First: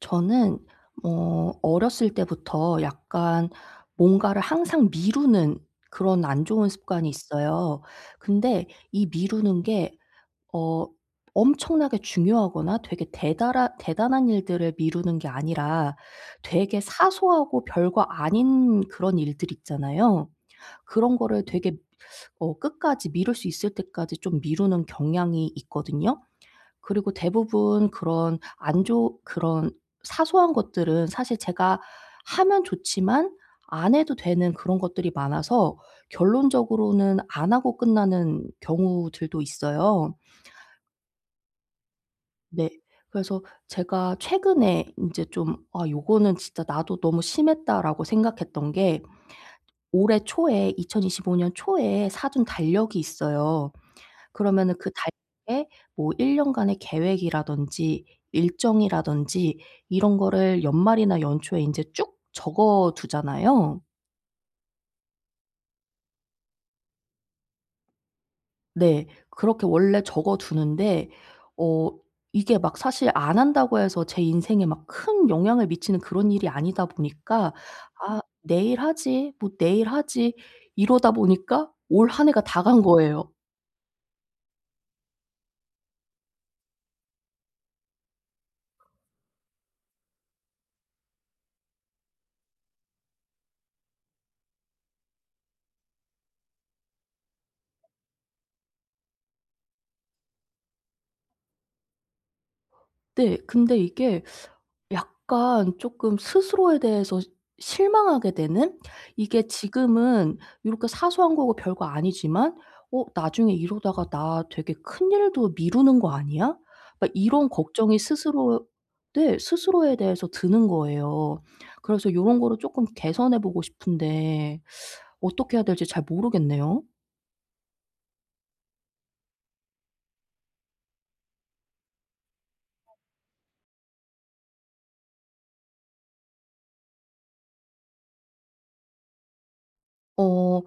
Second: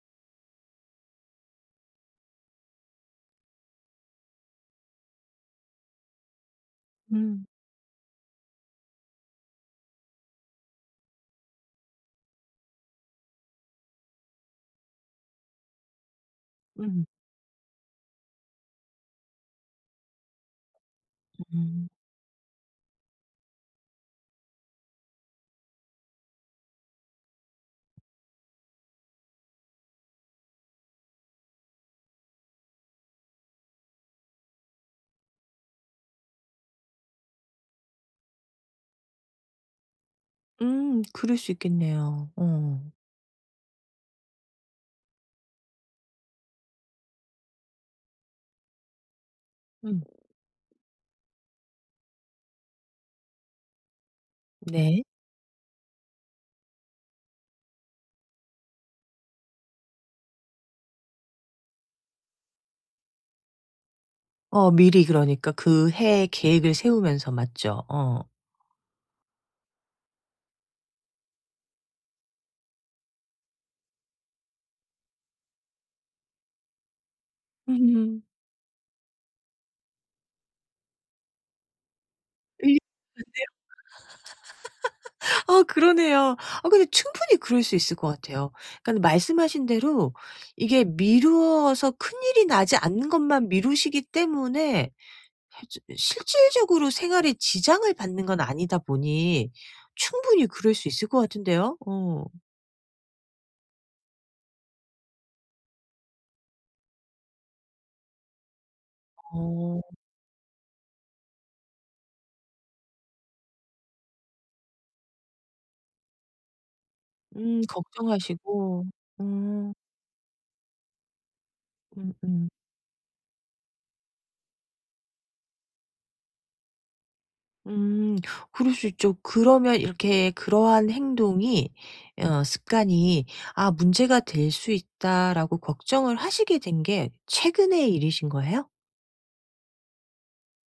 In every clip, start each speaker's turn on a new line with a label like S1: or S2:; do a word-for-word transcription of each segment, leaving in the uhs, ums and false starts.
S1: 저는 어 어렸을 때부터 약간 뭔가를 항상 미루는 그런 안 좋은 습관이
S2: 음.
S1: 있어요. 근데 이 미루는 게 어 엄청나게 중요하거나 되게 대달하 대단한 일들을 미루는 게 아니라 되게
S2: 음.
S1: 사소하고 별거 아닌 그런 일들 있잖아요. 그런 거를 되게
S2: 음.
S1: 어 끝까지 미룰 수 있을 때까지 좀 미루는 경향이 있거든요. 그리고 대부분 그런 안 좋 그런 사소한 것들은 사실 제가 하면 좋지만 안 해도 되는 그런 것들이 많아서 결론적으로는 안 하고 끝나는 경우들도 있어요.
S2: 음 그럴 수 있겠네요.
S1: 네.
S2: 어.
S1: 그래서 제가 최근에 인제 좀 '아 요거는 진짜 나도 너무 심했다.'라고 생각했던 게
S2: 음.
S1: 올해 초에 이천이십오 년 초에 사둔 달력이 있어요. 그러면은 그
S2: 네.
S1: 달에 뭐 일 년간의 계획이라든지 일정이라든지 이런 거를 연말이나 연초에 인제 쭉 적어 두잖아요.
S2: 어 미리 그러니까 그 해 계획을 세우면서 맞죠? 어.
S1: 네. 그렇게 원래 적어 두는데 어 이게 막 사실 안 한다고 해서 제 인생에 막 큰 영향을 미치는 그런 일이 아니다 보니까 '아
S2: 음.
S1: 내일 하지. 뭐 내일 하지.' 이러다 보니까 올 한 해가 다
S2: 일
S1: 간 거예요.
S2: 아 그러네요. 아 근데 충분히 그럴 수 있을 것 같아요. 그러니까 말씀하신 대로 이게 미루어서 큰일이 나지 않는 것만 미루시기 때문에 시- 실질적으로 생활에 지장을 받는 건 아니다 보니 충분히 그럴 수 있을 것 같은데요. 어.
S1: 네. 근데 이게 약간 조금 스스로에 대해서 실망하게 되는? 이게
S2: 어.
S1: 지금은 이렇게 사소한 거고 별거 아니지만 '어 나중에 이러다가 나 되게 큰일도 미루는 거 아니야?' 막 이런
S2: 음
S1: 걱정이 스스로.
S2: 걱정하시고.
S1: 네,
S2: 음.
S1: 스스로에 대해서 드는 거예요.
S2: 음음.
S1: 그래서 요런
S2: 음
S1: 거를 조금 개선해 보고 싶은데 어떻게 해야 될지 잘 모르겠네요.
S2: 음, 그럴 수 있죠. 그러면 이렇게 그러한 행동이 어 습관이 '아 문제가 될 수 있다.'라고 걱정을 하시게 된 게 최근의 일이신 거예요?
S1: 어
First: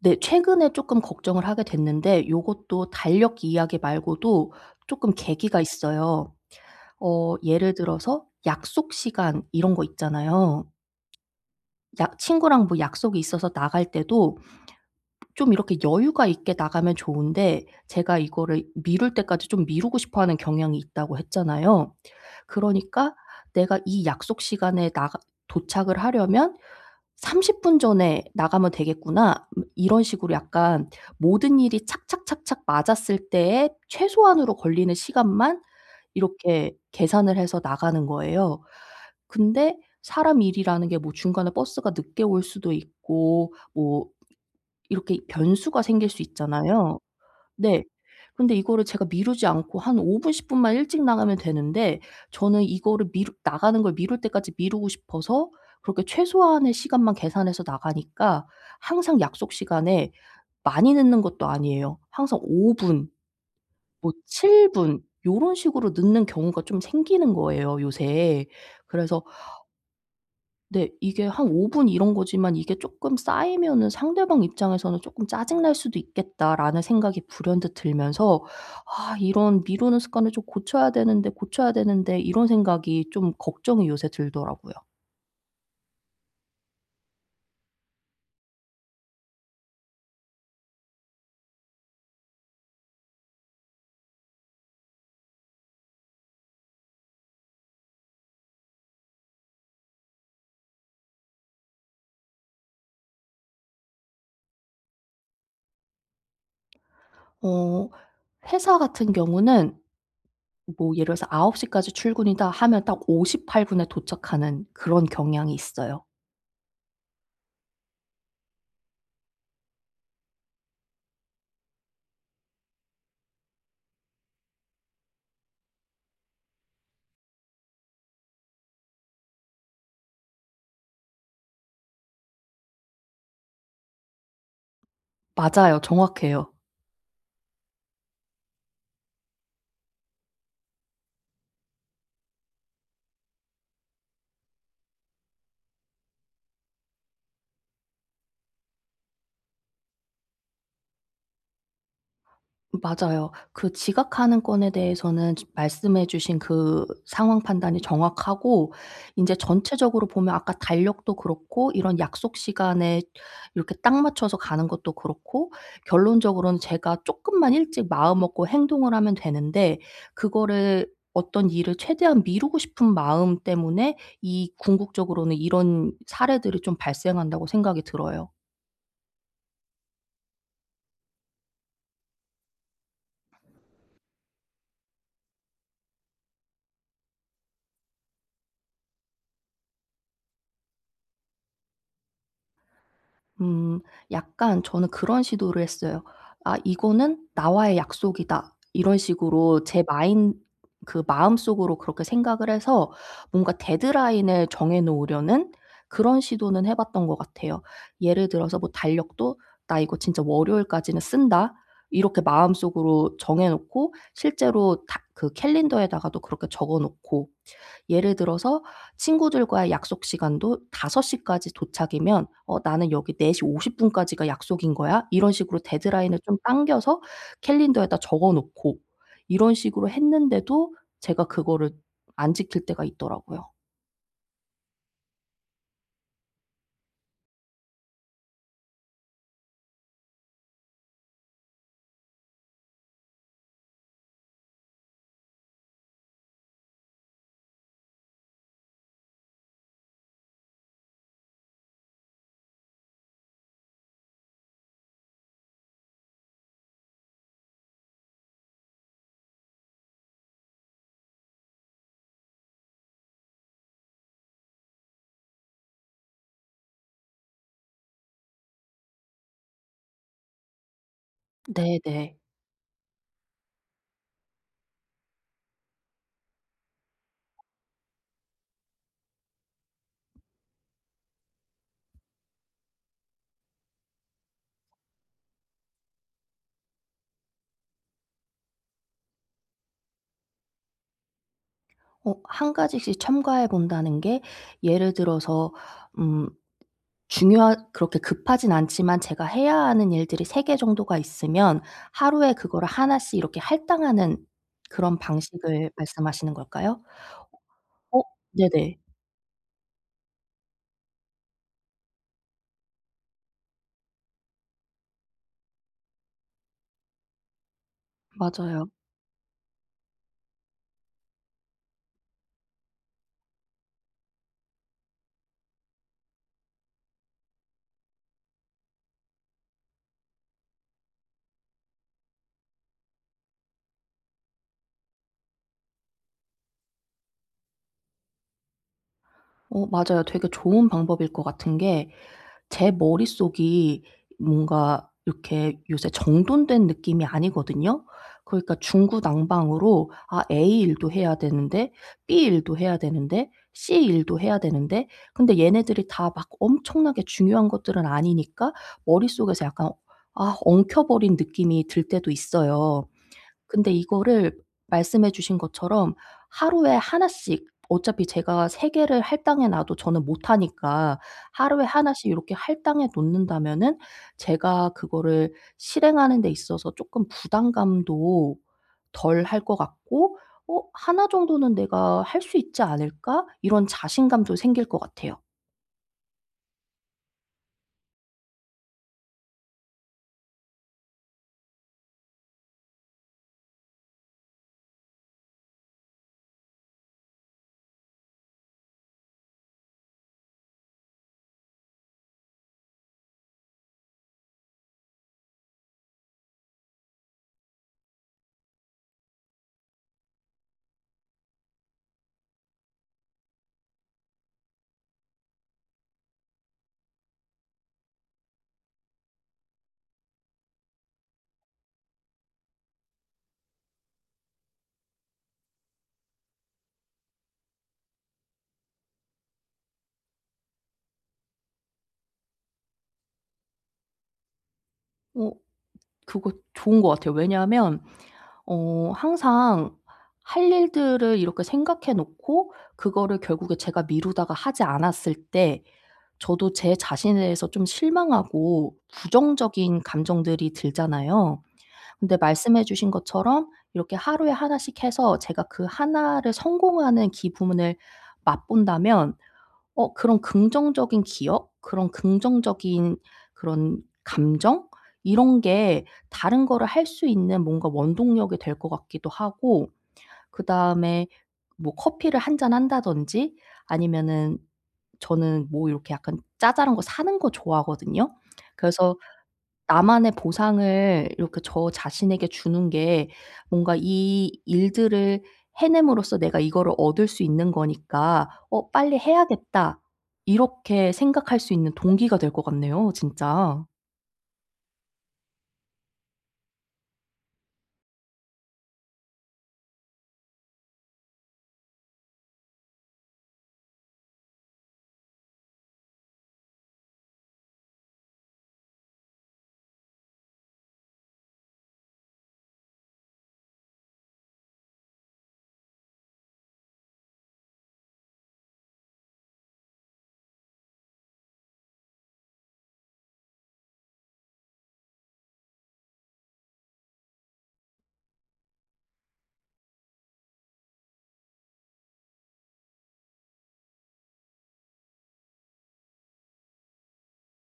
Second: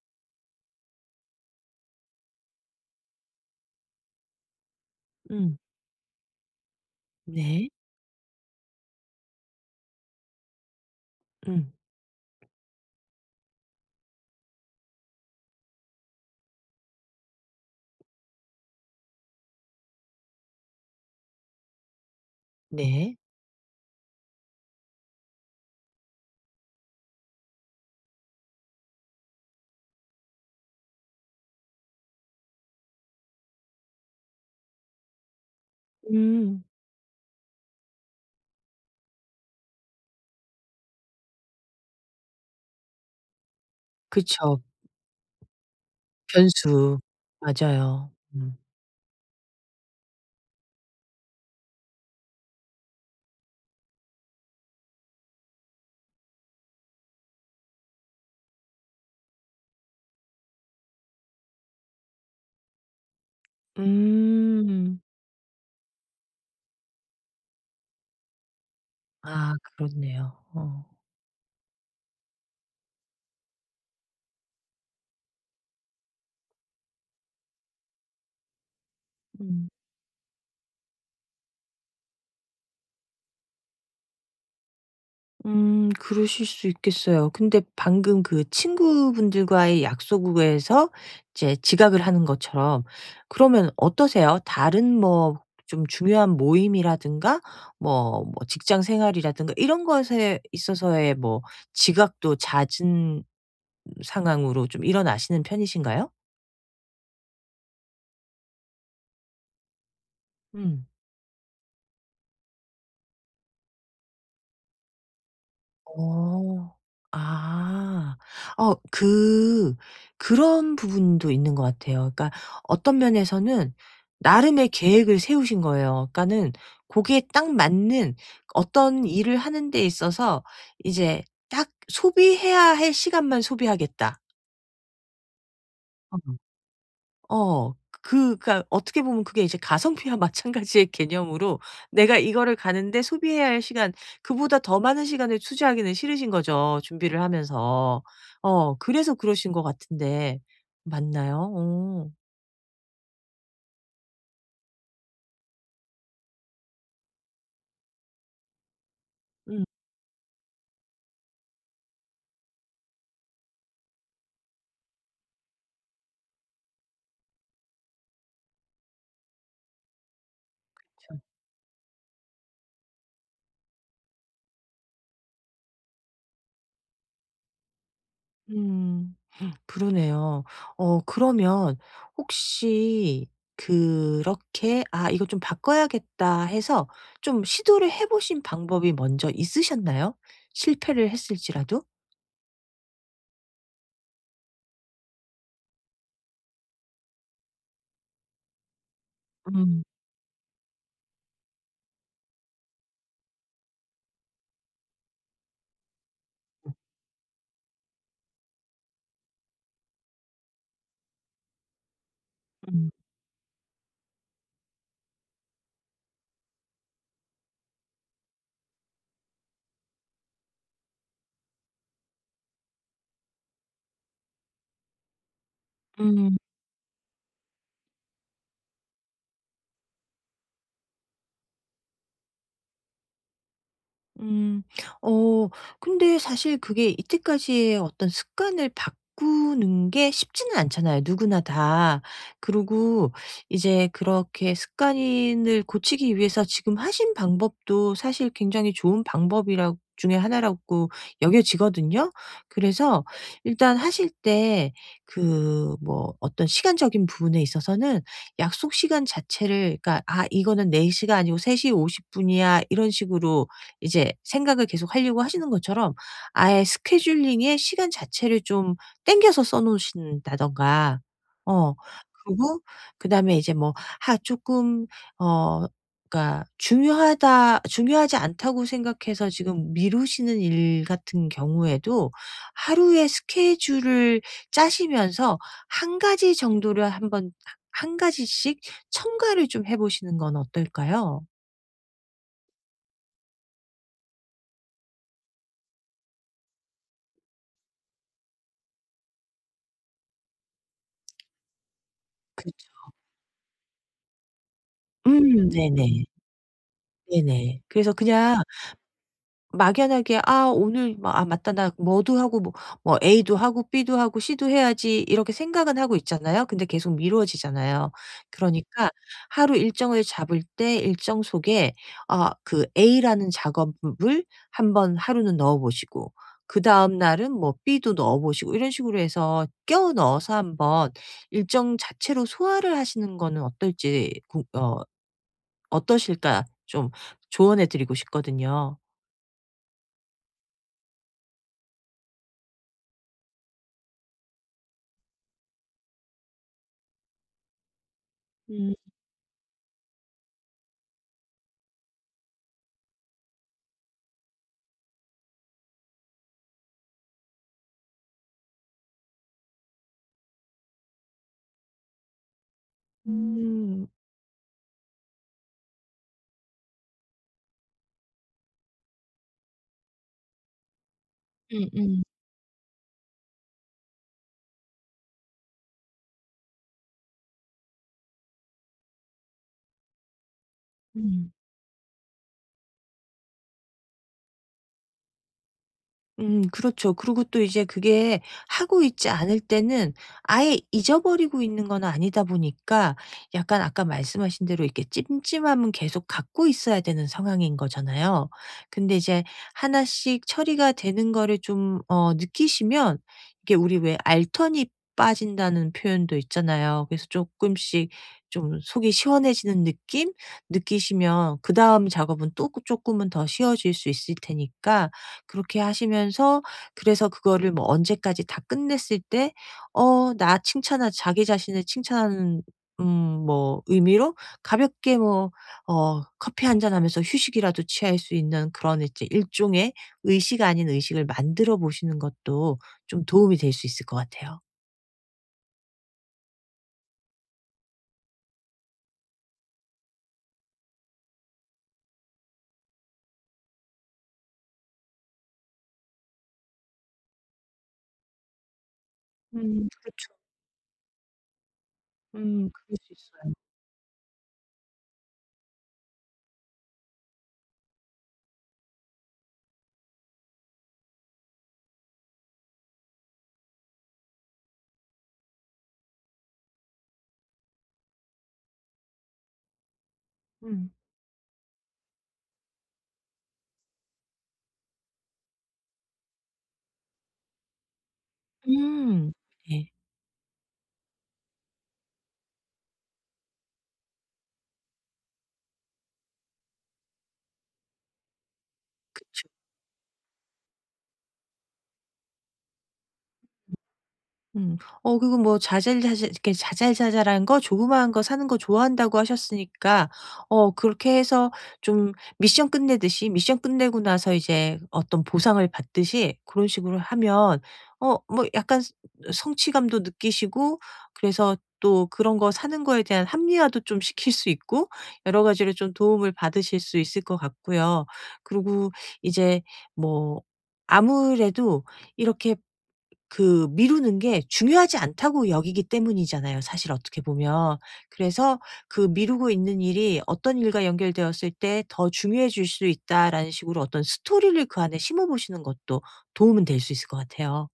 S1: 네. 최근에 쪼끔 걱정을 하게 됐는데 요것도 달력 이야기 말고도 쪼끔
S2: 음.
S1: 계기가 있어요. 어
S2: 네.
S1: 예를 들어서 약속 시간 이런 거 있잖아요.
S2: 음.
S1: 약 친구랑 뭐 약속이 있어서 나갈 때도 좀 이렇게 여유가 있게 나가면 좋은데 제가 이거를 미룰 때까지 좀 미루고 싶어 하는 경향이 있다고 했잖아요. 그러니까
S2: 네.
S1: 내가 이 약속 시간에 나가 도착을 하려면 '삼십 분 전에 나가면 되겠구나.' 음 이런 식으로 약간 모든 일이 착착착착 맞았을 때에 최소한으로 걸리는 시간만
S2: 음.
S1: 이렇게 계산을 해서 나가는 거예요. 근데 사람 일이라는 게 뭐 중간에 버스가 늦게 올 수도 있고 뭐
S2: 그쵸.
S1: 이렇게 변수가 생길 수
S2: 변수.
S1: 있잖아요. 네.
S2: 맞아요.
S1: 근데
S2: 음.
S1: 이거를 제가 미루지 않고 한 오 분 십 분만 일찍 나가면 되는데 저는 이거를 미루 나가는 걸 미룰 때까지 미루고 싶어서 그렇게 최소한의 시간만 계산해서 나가니까 항상 약속 시간에 많이 늦는 것도 아니에요. 항상 오 분 뭐 칠
S2: 음.
S1: 분 요런 식으로 늦는 경우가 좀 생기는 거예요, 요새. 그래서.
S2: 아 그렇네요. 어.
S1: 네. 이게 한 오 분 이런 거지만 이게 쪼끔 쌓이면은 '상대방 입장에서는 쪼끔 짜증 날 수도 있겠다.'라는 생각이 불현듯 들면서 '아 이런
S2: 음.
S1: 미루는 습관을 좀 고쳐야 되는데, 고쳐야 되는데.' 이런 생각이 좀 걱정이 요새 들더라고요.
S2: 음 그러실 수 있겠어요. 근데 방금 그 친구분들과의 약속에서 이제 지각을 하는 것처럼 그러면 어떠세요? 다른 뭐 좀 중요한 모임이라든가 뭐 뭐 직장 생활이라든가 이런 것에 있어서의 뭐 지각도 잦은 상황으로 좀 일어나시는 편이신가요?
S1: 어 회사 같은 경우는
S2: 음.
S1: 뭐 예를 들어서 아홉 시까지 출근이다 하면 딱 오십팔 분에 도착하는 그런 경향이 있어요.
S2: 어. 아. 어 그 그런 부분도 있는 것 같아요. 그러니까 어떤 면에서는 나름의 계획을 세우신 거예요. 그러니까는 고기에 딱 맞는 어떤 일을 하는 데 있어서 이제 딱 '소비해야 할 시간만 소비하겠다.'
S1: 맞아요.
S2: 어.
S1: 정확해요.
S2: 어. 그 그러니까 어떻게 보면 그게 이제 가성비와 마찬가지의 개념으로 내가 이거를 가는데 소비해야 할 시간 그보다 더 많은 시간을 투자하기는 싫으신 거죠, 준비를 하면서. 어 그래서 그러신 것 같은데 맞나요? 어.
S1: 맞아요. 그 지각하는 건에 대해서는 지 말씀해 주신 그 상황 판단이 정확하고 이제
S2: 음.
S1: 전체적으로 보면 아까 달력도 그렇고 이런 약속 시간에 이렇게 딱 맞춰서 가는 것도 그렇고 결론적으로는 제가 조금만 일찍 마음 먹고 행동을 하면 되는데 그거를
S2: 그쵸.
S1: 어떤 일을 최대한 미루고 싶은 마음 때문에 이 궁극적으로는 이런 사례들이 좀 발생한다고 생각이 들어요.
S2: 음. 그러네요. 어 그러면 혹시 그렇게 '아 이거 좀 바꿔야겠다.' 해서 좀 시도를 해 보신 방법이 먼저 있으셨나요? 실패를 했을지라도?
S1: 음 약간 저는 그런 시도를 했어요. '아 이거는 나와의 약속이다.' 이런 식으로
S2: 음.
S1: 제 마인 그 마음속으로 그렇게 생각을 해서 뭔가 데드라인을 정해 놓으려는 그런 시도는 해 봤던 것 같아요. 예를 들어서 뭐 달력도 '나 이거 진짜 월요일까지는 쓴다.' 이렇게
S2: 음.
S1: 마음속으로 정해 놓고 실제로 다 그 캘린더에다가도 그렇게 적어 놓고 예를 들어서 친구들과의 약속 시간도 다섯 시까지 도착이면 "어 나는 여기 네 시 오십 분까지가 약속인 거야." 이런 식으로 데드라인을
S2: 음.
S1: 좀 당겨서 캘린더에다 적어 놓고 이런 식으로 했는데도 제가 그거를 안 지킬 때가 있더라고요.
S2: 음. 어 근데 사실 그게 이때까지의 어떤 습관을 바꾸는 게 쉽지는 않잖아요, 누구나 다. 그리고 이제 그렇게 습관을 고치기 위해서 지금 하신 방법도 사실 굉장히 좋은 방법이라 중에 하나라고 여겨지거든요. 그래서 일단 하실 때 그 뭐 어떤 시간적인 부분에 있어서는 약속 시간 자체를 그러니까 '아 이거는 4 시가 아니고 세 시 50 분이야.' 이런 식으로 이제 생각을 계속 하려고 하시는 것처럼 아예 스케줄링의 시간 자체를 좀 땡겨서 써 놓으신다든가 어
S1: 네네.
S2: 그리고 그다음에 이제 뭐 하 쪼끔 어 그러니까 중요하다 중요하지 않다고 생각해서 지금 미루시는 일 같은 경우에도 하루에 스케줄을 짜시면서 한 가지 정도를 한번 한 가지씩 첨가를 좀 해 보시는 건 어떨까요?
S1: 어 한 가지씩 첨가해 본다는 게 예를 들어서 음 중요하 그렇게 급하진 않지만 제가 해야 하는 일들이 세 개 정도가 있으면 하루에 그거를
S2: 그쵸.
S1: 하나씩 이렇게 할당하는 그런
S2: 음
S1: 방식을
S2: 네네.
S1: 말씀하시는 걸까요?
S2: 네네. 그래서
S1: 어
S2: 그냥
S1: 네네.
S2: 막연하게 '아 오늘 막 아 맞다. 나 뭐도 하고 뭐 뭐 A도 하고 B도 하고 C도 해야지.' 이렇게 생각은 하고 있잖아요. 근데 계속 미루어지잖아요.
S1: 맞아요.
S2: 그러니까 하루 일정을 잡을 때 일정 속에 아 그 A라는 작업을 한번 하루는 넣어 보시고 그다음 날은 뭐 B도 넣어 보시고 이런 식으로 해서 껴 넣어서 한번 일정 자체로 소화를 하시는 거는 어떨지 고어 어떠실까 좀 조언해 드리고 싶거든요.
S1: 어 맞아요. 되게 좋은 방법일 것 같은 게 제 머릿속이 뭔가 이렇게 요새 정돈된 느낌이 아니거든요. 그러니까
S2: 음.
S1: 중구난방으로 '아 A 일도 해야 되는데 B 일도 해야 되는데 C 일도 해야 되는데' 근데 얘네들이 다 막 엄청나게 중요한 것들은 아니니까 머릿속에서 약간 아 엉켜버린 느낌이 들 때도 있어요. 근데
S2: 음.
S1: 이거를 말씀해 주신 것처럼 하루에 하나씩 어차피 제가 세 개를 할당해 놔도 저는 못 하니까 하루에 하나
S2: 음음.
S1: 씩 이렇게 할당해 놓는다면은 제가 그거를 실행하는 데 있어서 쪼끔 부담감도 덜 할 것 같고 '어 나
S2: 음.
S1: 정도는 내가 할 수 있지 않을까?' 이런 자신감도 생길 것 같아요.
S2: 음 그렇죠. 그리고 또 이제 그게 하고 있지 않을 때는 아예 잊어버리고 있는 건 아니다 보니까 약간 아까 말씀하신 대로 이렇게 찜찜함은 계속 갖고 있어야 되는 상황인 거잖아요. 근데 이제 하나씩 처리가 되는 거를 좀 어 느끼시면 이게 우리 왜 알턴이 빠진다는 표현도 있잖아요. 그래서 조금씩 좀 속이 시원해지는 느낌 느끼시면 그다음 작업은 또 조금은 더 쉬워질 수 있을 테니까 그렇게 하시면서 그래서 그거를 뭐 언제까지 다 끝냈을 때 어 나 칭찬하 자기 자신을 칭찬하는 음 뭐 의미로 가볍게 뭐 어 커피 한 잔 하면서 휴식이라도 취할 수 있는 그런 이제 일종의 의식 아닌 의식을 만들어 보시는 것도 좀 도움이 될 수 있을 것 같아요.
S1: 어 그거 좋은 것 같아요. 왜냐하면 어 항상 할 일들을 이렇게 생각해 놓고 그거를 결국에 제가 미루다가 하지 않았을 때 저도 제 자신에 대해서 좀 실망하고
S2: 음
S1: 부정적인
S2: 그렇죠.
S1: 감정들이 들잖아요. 근데
S2: 음
S1: 말씀해
S2: 그럴
S1: 주신
S2: 수 있어요.
S1: 것처럼 이렇게 하루에 하나씩 해서 제가 그 하나를 성공하는 기분을 맛본다면 어 그런 긍정적인 기억, 그런 긍정적인 그런 감정 이런 게 다른 거를 할 수 있는 뭔가 원동력이 될 것 같기도 하고
S2: 음.
S1: 그다음에 뭐 커피를 한 잔 한다든지 아니면은 저는 뭐 이렇게 약간 짜잘한 거 사는 거 좋아하거든요. 그래서
S2: 음. 네.
S1: 나만의 보상을 이렇게 저 자신에게 주는 게 뭔가 이 일들을 해냄으로써 '내가 이거를 얻을 수 있는 거니까 어 빨리 해야겠다.' 이렇게 생각할 수 있는 동기가 될 것 같네요, 진짜.
S2: 음. 어 그리고 뭐 자잘자잘 이렇게 자잘자잘한 거 조그마한 거 사는 거 좋아한다고 하셨으니까 어 그렇게 해서 좀 미션 끝내듯이 미션 끝내고 나서 이제 어떤 보상을 받듯이 그런 식으로 하면 어 뭐 약간 스 성취감도 느끼시고 그래서 또 그런 거 사는 거에 대한 합리화도 좀 시킬 수 있고 여러 가지로 좀 도움을 받으실 수 있을 것 같고요. 그리고 이제 뭐 아무래도 이렇게 그 미루는 게 중요하지 않다고 여기기 때문이잖아요, 사실 어떻게 보면. 그래서 그 미루고 있는 일이 어떤 일과 연결되었을 때 더 중요해질 수 있다라는 식으로 어떤 스토리를 그 안에 심어 보시는 것도 도움은 될 수 있을 것 같아요.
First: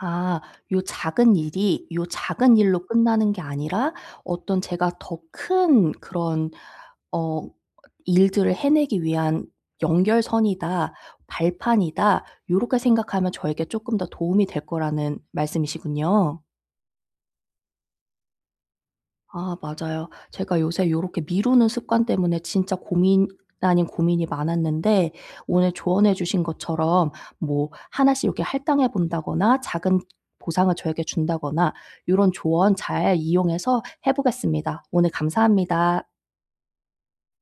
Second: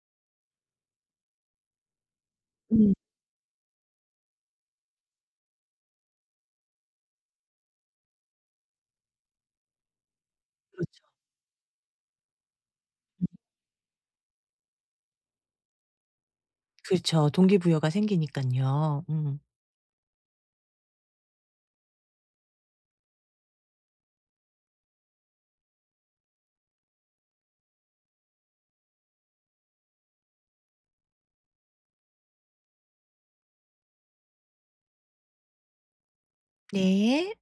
S1: 아, 요 작은 일이 요 작은 일로
S2: 음.
S1: 끝나는 게 아니라 어떤 제가 더 큰 그런 어 일들을 해내기 위한 '연결선이다.
S2: 그렇죠.
S1: 발판이다.' 요렇게 생각하면 저에게 쪼끔 더 도움이 될 거라는 말씀이시군요.
S2: 그렇죠. 동기부여가 생기니깐요. 음.
S1: 아, 맞아요. 제가 요새 요렇게 미루는 습관 때문에 진짜 고민 아닌 고민이 많았는데 오늘 조언해 주신 것처럼 뭐 하나씩 이렇게 할당해 본다거나 작은 보상을 저에게 준다거나 요런 조언 잘 이용해서 해 보겠습니다. 오늘 감사합니다.
S2: 네.